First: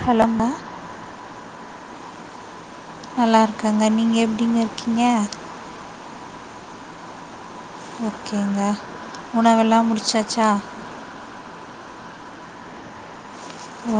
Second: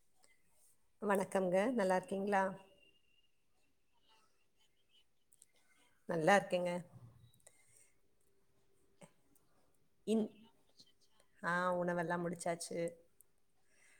ஹலோம்மா வணக்கம்ங்க நல்லாருக்கீங்ளா நல்லாருக்கங்க நீங்க எப்டிங்க இருக்கீங்க நல்லா இருக்கேங்க ஓகேங்க உணவெல்லா இன் முடிச்சாச்சா ஆ உணவெல்லா முடிச்சாச்சு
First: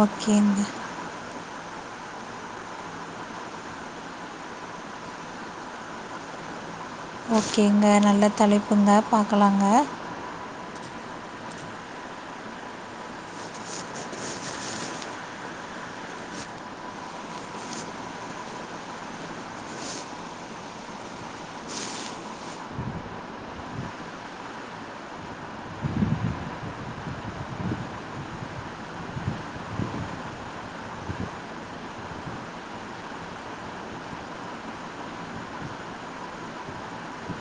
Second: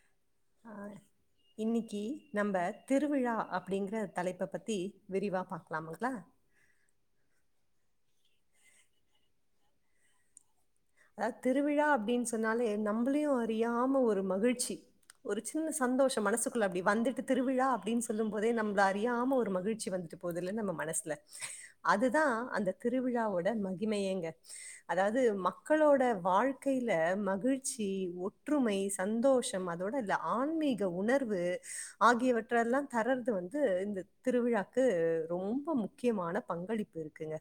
ஓகேங்க இன்னக்கி நம்ப திருவிழா அப்டிங்ற தலைப்ப பத்தி விரிவா பாக்கலாம்ங்ளா ஓகேங்க நல்ல தலைப்புங்க பாக்கலாங்க அ திருவிழா அப்படின் சொன்னாலே நம்பளயு அறியாம ஒரு மகிழ்ச்சி ஒரு சின்ன சந்தோஷோ மனசுக்குள்ள அப்டி வந்துட்டு திருவிழா அப்டின்ன சொல்லும் போதே நம்மள அறியாம ஒரு மகிழ்ச்சி வந்துட்டு போதுல்ல நம்ம மனசுல அதுதா அந்த திருவிழாவோட மகிமையேங்க அதாது ம களோட வாழ்க்கைல மகிழ்ச்சி ஒற்றுமை சந்தோஷம் அதோட இந்த ஆன்மீக க உணர்வு ஆகியவற்றெல்லாம் தரறது வந்து இந்த திருவிழாக்கு ரொம்ப மு கியமான பங்களிப்பு இருக்குங்க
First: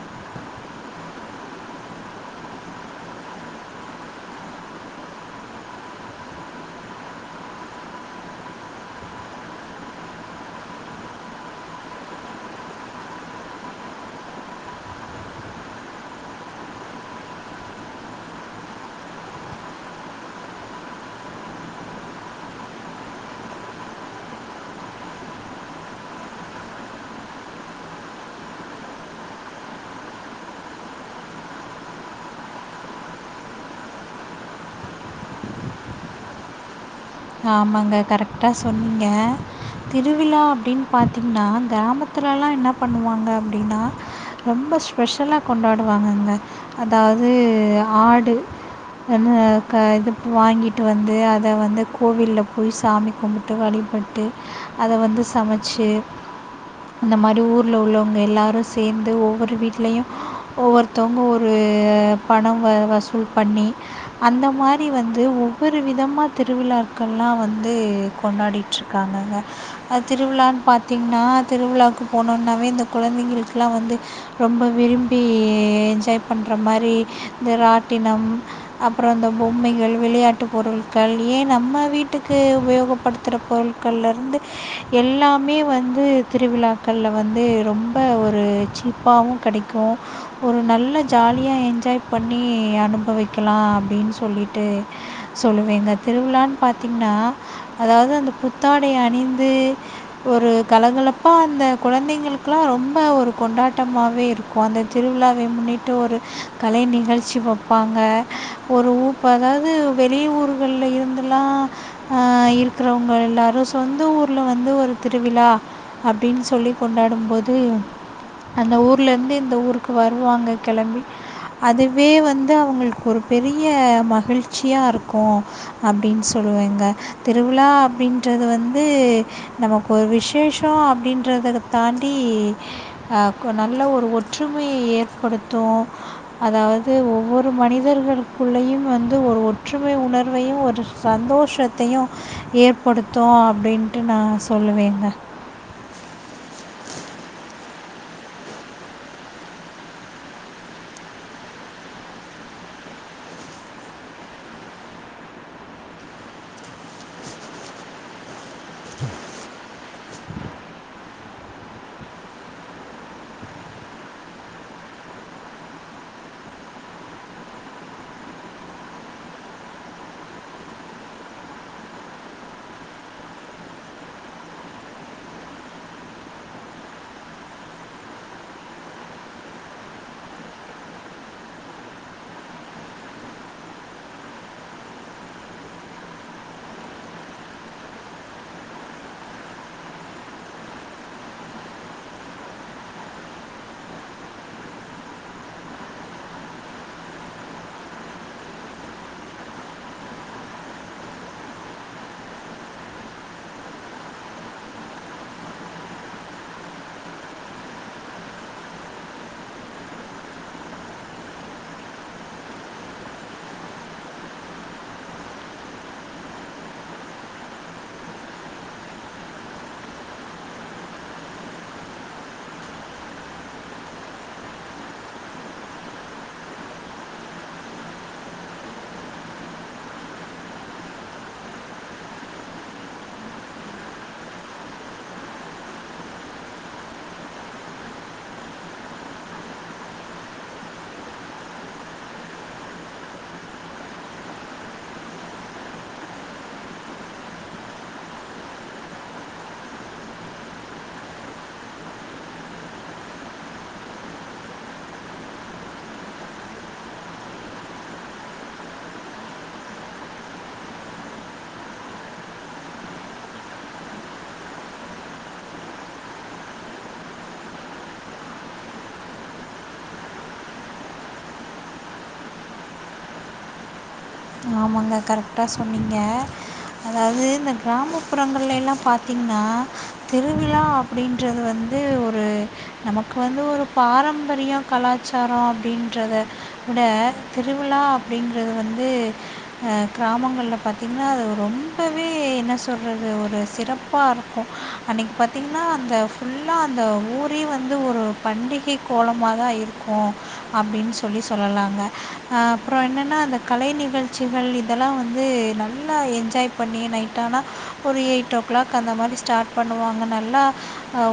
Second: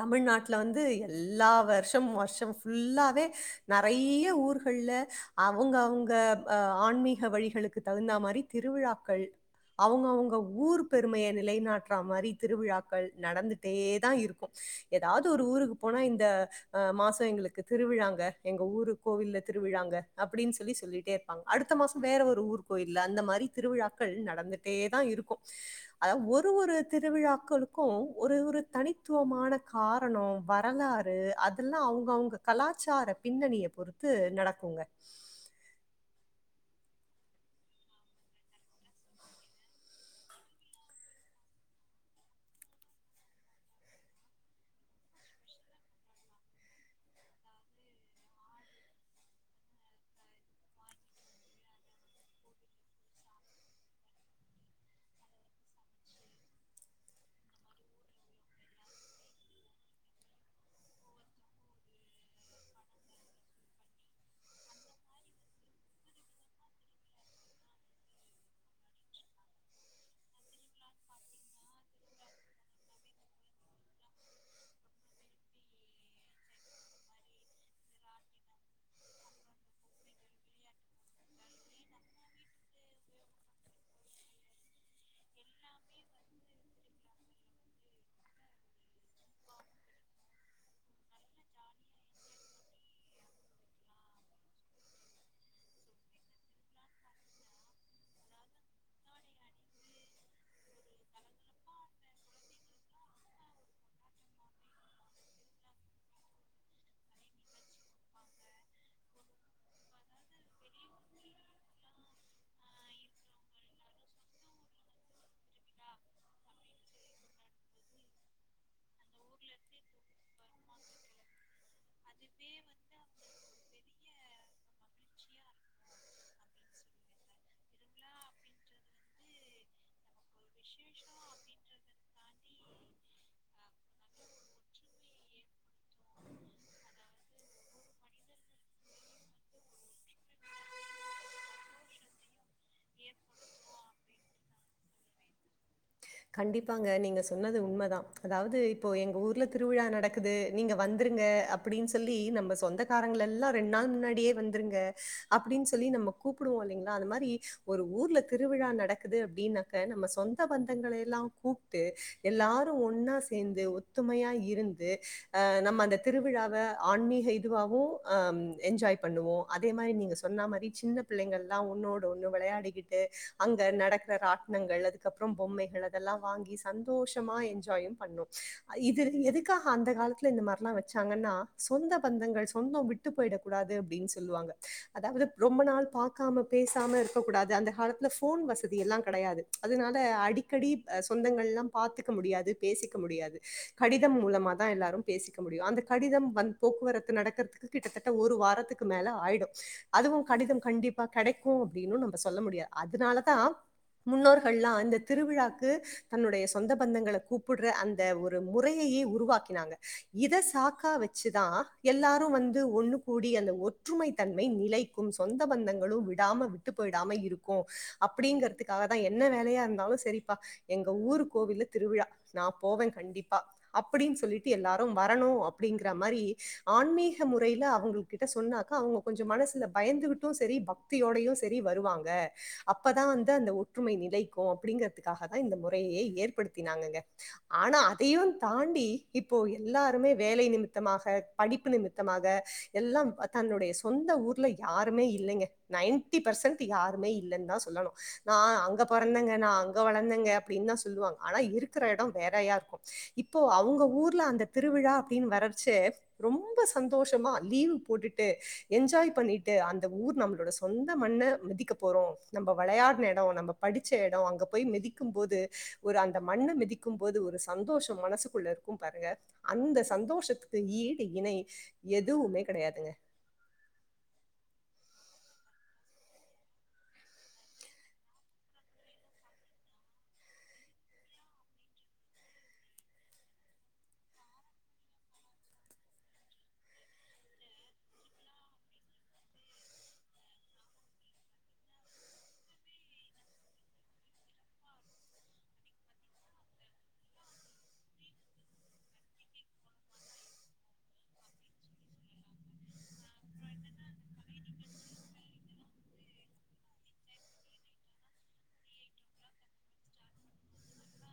தமிழ்நாட்ல வந்து எல்லா வர்ஷ தம் வர்ஷ ஃபுல்லாவே நெறைய ஊர்கள்ல அவுங்க அவுங்க அ ஆன்மீ க வழிகளுக்குத் தகுந்த மாரி திருவிழாக்கள் அவங்கவுங்க ஊர் பெருமைய நிலைநாட்டுற மாரி திருவிழாக்கள் நடந்துட்டே தா இருக்கு ஏதாவது ஒரு ஊருக்கு போனா இந்த அ மாசோ எங்களுக்கு திருவிழாங்க எங்க ஊரு கோவில்ல திருவிழாங்க அப்டின்னு சொல்லி சொல்லிட்டே இருப் பாங்க அடுத்த மாசோ வேற ஒரு ஊர் கோயில்ல அந்த மாரி திருவிழாக்கள் நடந்துட்டே தா இருக்கு அதாவ் ஒரு ஒரு திருவிழாக்களுக்கு ஒரு ஒரு தனித்துவமான காரணோ வரலாறு அது ல்லா அவுங்கவுங்க கலாச்சார பின்னணிய பொறுத்து நடக்குங்க ஆமாங்க கரெக்டா சொன்னீங்க திருவிழா அப்டின்‌ பாத்தீங்கன்னா கிராமத்துலல்லா என்னா பண்ணுவாங்க அப்டினா ரொம்ப ஸ்பெஷலா கொண்டாடுவாங்கங்க அதாவது ஆடு அதும க இது வாங்கிட்டு வந்து அத வந்து கோவில்ல போய் சாமி கும்புட்டு வழிபட்டு அத வந்து சமச்சு அந்த மாரி ஊர்ல உள்ளவுங்க எல்லாரு சேந்து ஒவ்வொரு வீட்லயு ஒவ்வொருத்தவுங்க ஒரு பணம் வ வசூல் பண்ணி அந்த மாரி வந்து ஒவ்வொரு விதமா திருவிழா க்கள்லா வந்து கொண்டாடிட்ருக்காங்கங்க அ திருவிழான் பாத்தீங்கன்னா திருவிழாவுக்கு போன்னோனாவே இந்த குழந்தைங்களுக்குல்லா வந்து ரொம்ப விரும்பி என்ஜாய் பண்ற மாரி இந்த ராட்டினம் அப்பறோ இந்த பொம்மைகள் விளையாட்டு பொருள்கள் ஏ நம்ம வீட்டுக்கு உபயோகப்படுத்துற பொருட்கள்ல இருந்து எல்லாமே வந்து திருவிழாக்கள்ல வந்து ரொம்ப ஒரு சீப்பாவு கடைக் கு ஒரு நல்ல ஜாலியா என்ஜாய் பண்ணி அனுபவைக்கலா அப்டின் சொல்லிட்டு சொல்லுவேங்க திருவிழான் பாத்தீங்கன்னா அதாவது அந்த புத்தாடை அணிந்து ஒரு கலகலப்பா அந்த குழந்தைங்களுக்குல்லா ரொம்ப ஒரு கொண்டாட்டமாவே இருக் கு அந்த திருவிழாவை முன்னிட்டு ஒரு கலை நிகழ்ச்சி வப்பாங்க ஒரு ஊப் அதாவது வெளி ஊர்கள்ல இருந்துலா அ இருக்கிறவுங்க எல்லாரு சொந்த ஊர்ல வந்து ஒரு திருவிழா அப்டின் சொல்லி கொண்டாடும் போது அந்த ஊர் ல இருந்து இந்த ஊருக்கு வருவாங்க கெளம்பி அதுவே வந்து அவுங்களுக்கு ஒரு பெரிய மகிழ்ச் சியா இருக்கு அப்டின் சொ ல்லுவேங்க திருவிழா அப்டின்றது வந்து நமக்கு ஒரு விஷ் சேஷோ அப்டின்றத தாண்டி அ நல்ல ஒரு ஒற்றுமைய ஏற்படுத்து அதாவது ஒவ்வொரு மனிதர்களுக்குள்ளயு வந்து ஒரு ஒரு ஒற்றுமை உணர்வையு ஒரு சந்தோஷத்தையு ஏற்படுத்து அப்டின்ட்டு நா சொல்லுவேங்க கண்டிப்பாங்க நீங்க சொன்னது உண்மதா அதாவது இப்போ எங்க ஊர்ல திருவிழா நடக் குது நீங்க வந்துருங்க அப்டின்னு சொல்லி நம்ம சொந்தக்காரங்கள எல்லா ரெண்டு நாள் முன்னாடியே வந்துருங்க அப்டின்னு சொல்லி நம்ம கூப்புடுவோ இல்லைங்களா அந்த மாரி ஒரு ஊர்ல திருவிழா நடக்குது அப்டின்னாக்க நம்ம சொந்த பந் தங்களே எல்லா கூப்டு எல்லாரு ஒன்னா சேந்து ஒத்துமையா இருந்து அ நம்ம அந்த திருவிழாவ ஆன்மீக இதுவாவு அ என்ஜாய் பண்ணுவோ அதே மாரி நீங்க சொன்ன மாரி சின்ன பிள்ளைகள்ல்லா ஒன்னோட ஒண்ணு வெளையாடிக்கிட்டு அங்க நடக்கற ராட்னங்கள் அதுக்கப்புறம் பொம்மைகள் அதெல்லா வாங்கி சந்தோஷமா என்ஜாயும் பண்ணு இது எதுக்காக அந்த காலத்து ல இந்த மாரில்லா வச்சாங்கன்னா சொந்த பந்தங்கள் சொந்தோ விட்டு போயிடக் கூடாது அப்டின்னு சொல்லுவாங்க அதாவது ரொம்ப நாள் பாக்காம பேசாம இருக்க கூடாது அந்த காலத்துல ஃபோன் வசதி எல்லா கெடையாது அதுனா ல அடிக்கடி சொந்தங்கள் எல்லா பாத்துக்க முடியாது பேசிக்க முடியாது கடிதம் மூலமா தா எல்லாரு பேசிக்க முடியு அந்த கடிதம் வந் போக்குவரத்து நடக்கிறதுக்கு கிட்டத்தட்ட ஒரு வாரத்துக்கு மேல ஆயிடு அதுவு கடிதம் கண்டிப்பா கெடைக்கு அப்டின்னு நம்ம சொல்ல முடியாது அதனாலதா முன்னோர்கள்லா இந்த திருவிழாக்கு தன்னுடைய சொந்த பந்தங்கள கூப்டற அந்த ஒரு முறையையே உருவாக்கினாங்க இத சாக்கா வச்சுதா எல்லாரு வந்து ஒன்னு கூடி அந்த ஒற்றுமை தன்மை நிலை சொந்த பந்தங்களும் விடாம விட்டு போயிடாம இருக்கு அப்படிங்கறதுக்காக தா என்ன வேலயா இரு ந்தாலு செரிப்பா எங்க ஊரு கோவில்ல திருவிழா நா போவே கண்டிப்பா அப்டின்னு சொல்லிட்டு எல்லாரு வரணு அப்டிங்கற மாரி ஆன்மீக முறையில அவுங்ளுக் கிட்ட சொன்னாக்க அவுங்க கொஞ்ச மனசுல பயந்துகிட்டு செரி பக்தியோடையு செரி வருவாங்க அப்பதா வந்து அந்த ஒற்றுமை நிலைக்கு அப்டிங்கறதுக்காக தா இந்த முறையே ஏற்படுத்தினாங்கங்க ஆனா அதயு தாண்டி இப்போ எல்லாருமே வேலை நிமித்தமாக படிப்பு நிமித்தமாக எல்லாம் தன்னுடைய சொந்த ஊர்ல யாருமே இல்லைங்க நைன்டி பர்சன்ட் யாருமே இல்லைன்னு தா சொல்லணு நா அங்க பாத் வளந்தங்க நா அங்க வளந்தங்க அப்டின்னு தா சொல்லுவாங்க ஆனா இருக்கற எட வேறயா இருக்கு இப்போ அவுங்க ஊர்ல அந்த திருவிழா அப்டின்னு வரர்ச்ச ரொம்ப சந்தோஷமா லீவ் போட்டுட்டு என்ஜாய் பண்ணிட்டு அந்த ஊர் நம்மளோட சொந்த மண்ண மிதிக்க போறோ நம்ம விளையாடுன எடோ நம்ம படிச்ச எடோ அங்க போய் மிதிக்கும் போது ஒரு அந்த மண்ண மிதிக்கும் போது ஒரு சந்தோஷம் மனசுக்குள்ள இருக் கும் பாருங்க அந்த சந்தோஷத்துக்கு ஈடு இணை எதுவுமே கெடையாதுங்க ஆமாங்க கரெக்டா சொன்னீங்க அதாவது இந்த கிராமப்புறங்கள்லல்லா பாத்தீங்கன்னா திருவிழா அப்டின்றது வந்து ஒரு நமக்கு வந்து ஒரு பாரம்பரியோ கலாச்சாரோ அப்டின்றத விட திருவிழா அப்டிங்கறது வந்து ஆ கிராமங்கள்ல பாத்தீங்கன்னா அது ரொம்பவே என்ன சொல்றது ஒரு சிறப்பா இருக்கு அன்னைக்கி பாத்தீங்கன்னா அந்த ஃபுல்லாக அந்த ஊரே வந்து ஒரு பண்டிகை கோலமாதா இருக் க்கு அப்டின்னு சொல்லி சொல்லலாங்க அ அப்பற என்னன்னா அந்த கலை நிகழ் ச்சிகள் இதெல்லா வந்து நல்லா என்ஜாய் பண்ணி நைட்டானா ஒரு எயிட் ஓ கிளாக் அந்த மாரி ஸ்டாட் பண்ணுவாங்க நல்லா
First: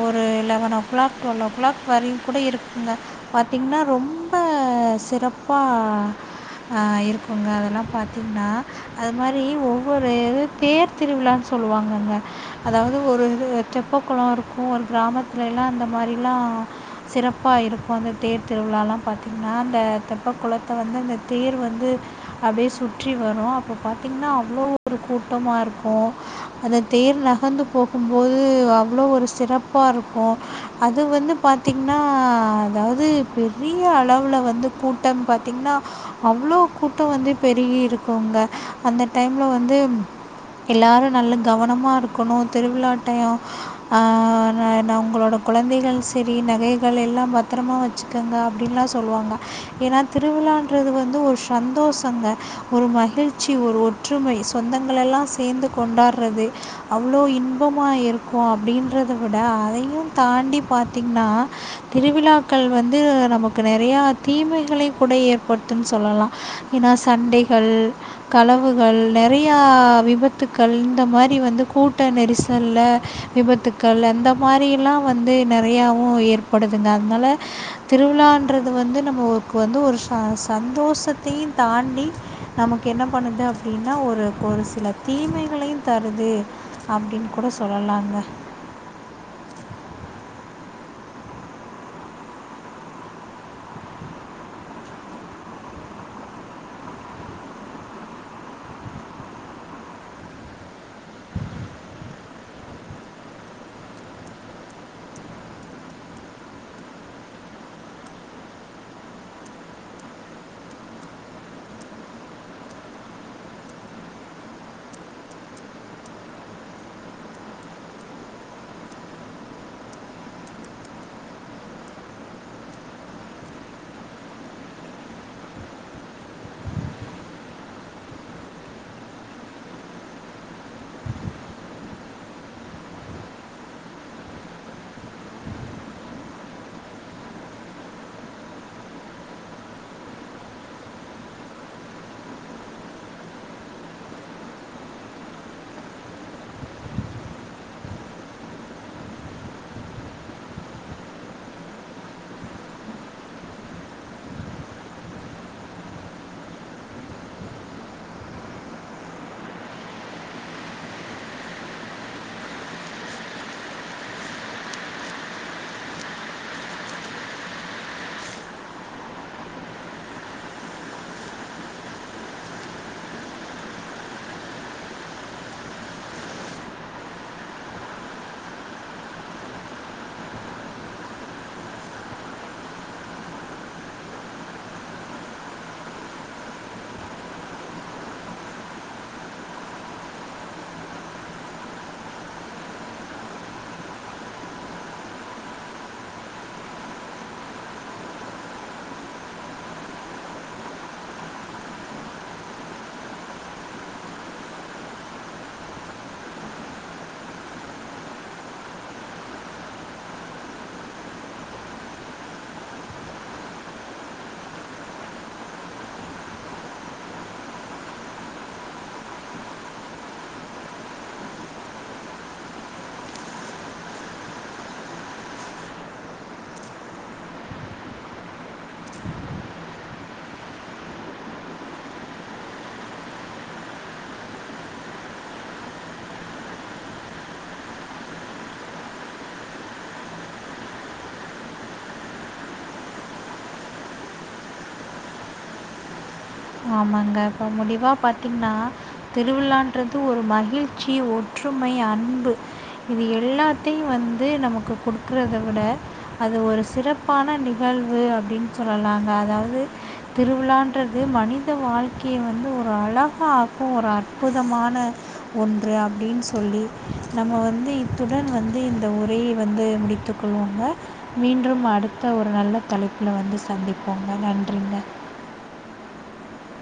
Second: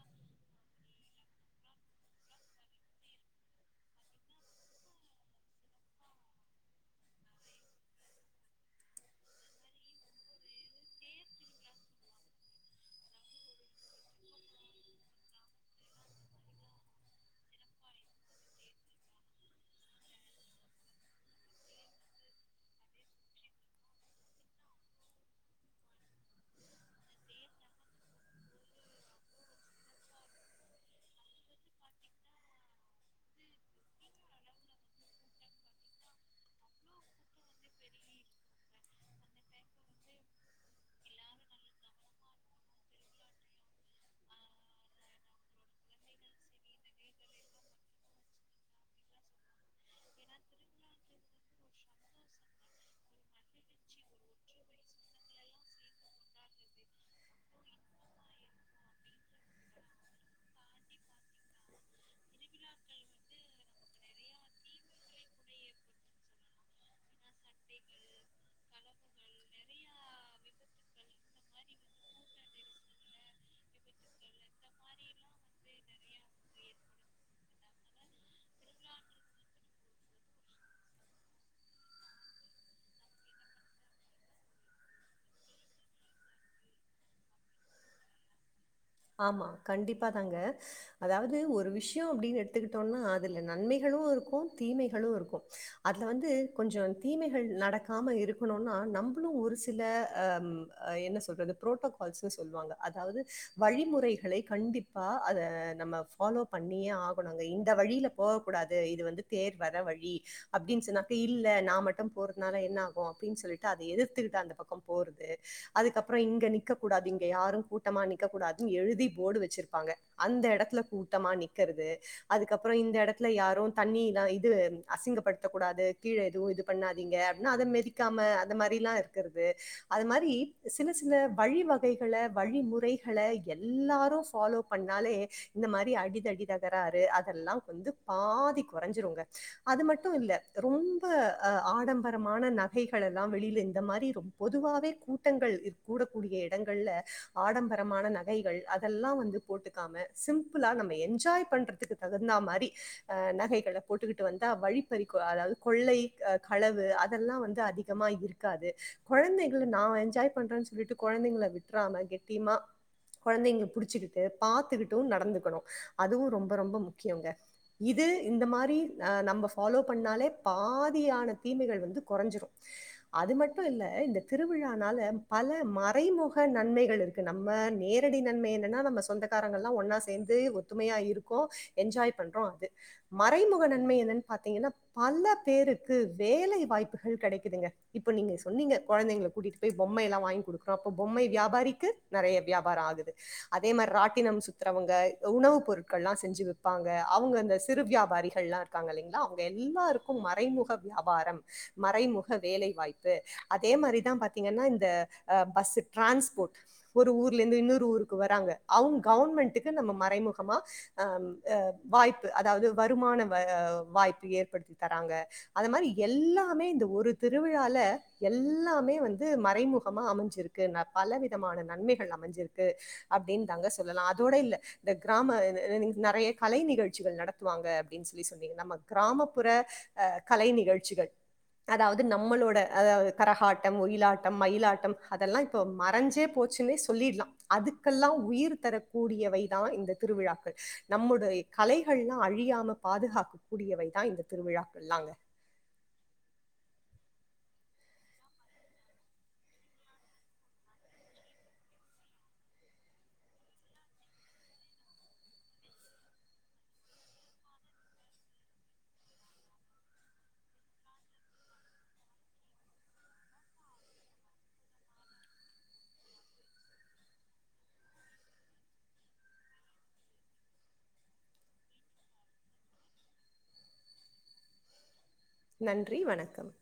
ஒரு லவனோ ஓ கிளாக் டொல் ஓ கிளாக் வரையு கூட இருக்குங்க பாத்தீங்கன்னா ரொம்ப சிறப்பா இருக்குங்க அதெல்லாப் பாத்தீங்கன்னா அது மாரி ஒவ்வொரு இது தேர் திருவிழான்னு சொல்லுவாங்கங்க அதாவது ஒரு தெப்ப குளோ இருக்கு ஒரு கிராமத்தில்லல்லா அந்த மாரிலா சிறப்பா இருக்கு அந்த தேர் திருவிழாலா பாத்தீங்கன்னா அந்த தெப்ப குளத்த வந்து அந்த தேர் வந்து அப்டியே சுற்றி வரு அப்ப பாத்தீங்கன்னா அவ்ளோ ஒரு கூட்டமா இருக்கு அந்த தேர் நகர்ந்து போகும்போது அவ்ளோ ஒரு சிறப்பா இருக்கு அது வந்து பாத்தீங்கன்னா அதாவது பெரிய அளவுல வந்து கூட்டம் பாத்தீங்கன்னா அவ்ளோ கூட்டோ வந்து பெருகி இருக்குங்க அந்த டைம்ல வந்து எல்லாரு நல்லா கவனமா இருக்கணு திருவிழாடயோ ஆ நா உங்களோட கொழந்தைகள் செரி நகைகள் எல்லா பத்தரமா வச்சுக்கங்க அப்டின்லா சொல்லுவாங்க ஏன்னா திருவிழான்றது வந்து ஒரு சந்தோஷங்க ஒரு மகிழ்ச்சி ஒரு ஒற்றுமை சொந்தங்கள் எல்லா சேந்து கொண்டாறது அவ்ளோ இன்பமா இருக்கு அப்டின்றத விட அதயு தாண்டி பாத்தீங்கன்னா திருவிழாக்கள் வந்து நமக் கு நெறையா தீமைகளை கூட ஏற்படுத்துன் சொல்லலா ஏன்னா சண்டைகள் கலவுகள் நெறையா விபத்துக்கள் இந்த மாரி வந்து கூட்ட நெரிசல்ல விபத்துக்கள் அந்த மாரிலா வந்து நெறையாவு ஏற்படுதுங்க அதனால திருவிழான்றது வந்து நம்மக்கு வந்து ஒரு ச சந்தோஷத்தையு தாண் டி நமக்கு என்ன பண்ணுது அப்டின்னா ஒரு ஒரு சில தீமைகளையு தருது அப்டின் கூட சொல்லலாங்க ஆமா கண்டிப்பா தாங்க அதாவது ஒரு விஷயோ அப்டின்னு எடுத்துக்கிட்டோன்னா அதுல நன்மைகளு இருக்கு தீமைகளு இருக்கு அதுல வந்து கொஞ்ச தீமைகள் நடக்காம இருக்கணுனா நம்புளு ஒரு சில அ அ என்ன சொல்றது பு்ரோட்டோகால்ஸ்ன்னு சொல்லுவாங்க அதாவது வழிமுறைகளை கண்டிப்பா அத நம்ம ஃபாலோ பண்ணியே ஆகணுங்க இந்த வழில போக கூடாது இது வந்து தேர் வர வழி அப்டின் சொன்னாக்க இல்ல நா மட்டு போறதுனால என்ன ஆகு அப்டின் சொல்லிட்டு அத எதிர்த்துக்கிட்டு அந்த பக்க போறது அதுக்கப்ற இங்க நிக்கக் கூடாது இங்க யாரு கூட்டமா நிக் கக்கூடாதுன் எழுதி போர்டு வச்சிருப்பாங்க அந்த எடத்துல கூட்டமா நிக்கிறது அதுக்கப்ற இந்த எடத்துல யாரு தண்ணில்லா இது அசிங்கப்படுத்தக் கூடாது கீழ எதுவு இது பண்ணாதீங்க அப்டின்னா அத மெதிக்காம அந்த மாரில்லா இருக்கிறது அது மாரி சின்ன சின்ன வழிவகைகள வழிமுறை கள எல்லாரு ஃபாலோ பண்ணாலே இந்த மாரி அடிதடி தகராரு அதெல்லா வந்து பாதி கொறைஞ்சிருங்க அது மட்டு இல்ல ரொம்ப அ ஆடம்பரமான நகைகள் எல்லா வெளில இந்த மாரி ரொம் பொதுவாவே கூட்டங்கள் கூடக்கூடிய இடங்கள்ல ஆடம்பர மான நகைகள் அதெல்லா வந்து போட்டுக்காம சிம்பிளா நம்ம என்ஜாய் பண்றதுக்கு தகுந்த மாரி அ நகைகள போட்டுக்கிட்டு வந்தா வழிப்பறி அதாவது கொள்ளை களவு அதெல்லா வந்து அதிகமா இருக் காது கொழந்தைகள நா என்ஜாய் பண்றேன்னு சொல்லிட்டு கொழந்தைங்கள விட்றாம கெட்டியமா கொழந்தைங்க புடிச்சுக்கிட்டு பாத்துக்கிட்டு நடந்துக்கணு அதுவு ரொம்ப ரொம்ப முக்கியங்க இது இந்த மாரி அ நம்ப ஃபாலோ பண்ணாலே பாதியான தீமைகள் வந்து கெறைஞ்சிரு அது மட்டு இல்ல இந்த திருவிழானால பல மறைமுக நன்மைகள் இருக்கு நம் ம நேரடி நன்மை என்னன்னா நம்ம சொந்தக்காரங்கள்லா ஒன்னா சேந்து ஒத்துமையா இருக்கோ என்ஜாய் பண்றோ அது மறைமுக நன்மை என்னன் பாத்தீங்கனா பல பேருக்கு வேலை வாய்ப்புகள் கெடைக்குதுங்க இப்ப நீங்க சொன்னீங்க கொழந்தைங்கள கூட்டிட்டு போய் பொம்மைை எல்லா வாங்கி குடுக்குறோ அப்ப பொம்மை வியாபாரிக்கு நெறைய வியாபார ஆகுது அதே மாரி ராட்டினம் சுத்துறவங்க உணவு பொருட்கள்லா செஞ்சு விப்பாங்க அவுங்க அந்த சிறு வியாபாரிகள்லா இரு க்காங்க இல்லைங்களா அவுங்க எல்லாருக்கு மறைமுக வியாபார மறைமுக வேலை வாய்ப்பு அதே மாரிதா பாத்தீங்கன்னா இந்த அ பஸ் ட்ரான்ஸ்போர்ட் ஒரு ஊர்ல இருந்து இன்னொரு ஊருக்கு வராங்க அவுங் கவுமெண்ட்டுக்கு நம்ம மறைமுகமா அ அ வாய்ப்பு அதாவது வருமான வ வாய்ப்பு ஏற்படுத்தி தராங்க அது மாரி எல்லாமே இந்த ஒரு திருவிழால எல்லாமே வந்து மறைமுகமா அமைஞ்சிருக் கு பல விதமான நன்மைகள் அமைஞ்சிருக்கு அப்டின் தாங்க சொல்லலா அதோட இல்ல இந்த க்ராம நெறைய கலை நிகழ்ச்சிகள் நடத்துவாங்க அப்டின்னு சொல்லி சொன்னீங்க நம்ம க்ராமப்புற அ கலை நிகழ்ச்சிகள் அதாவது நம்மளோட அ கரகாட்டம் ஒயிலாட்டம் மயிலாட்டம் அதெல்லா இப்போ மறைஞ்சே போ ச்சுனே சொல்லிட்லா அதுக்கெல்லாம் உயிர் தரக்கூடியவைதா இந்த திருவிழாக்கள் நம்முடைய கலைகள்லாம் அழியாமல் பாதுகாக்கக்கூடியவை தான் இந்த திருவிழாக்கள்லாங்க ஆமாங்க இப்ப முடிவா பாத்தீங்கன்னா திருவிழான்றது ஒரு மகிழ்ச்சி ஒற்றுமை அன்பு இது எல்லாத்தையும் வந்து நமக்கு குடுக்குறத விட அது ஒரு சிறப்பான நிகழ்வு அப்படின்னு சொல்லலாங்க அதாவது திருவிழான்றது மனி த வாழ்க்கைய வந்து ஒரு அழகாக்கும் ஒரு அற்புதமான ஒன்று அப்படின்னு சொல்லி நம்ம வந்து இத்துடன் வந்து இந்த உரை வந்து முடித்துக்கொள்வோங்க மீண்டும் அடுத்த ஒரு நல்ல தலைப்புல வந்து சந்திப்போங்க நன்றிங்க நன்றி வணக்கம்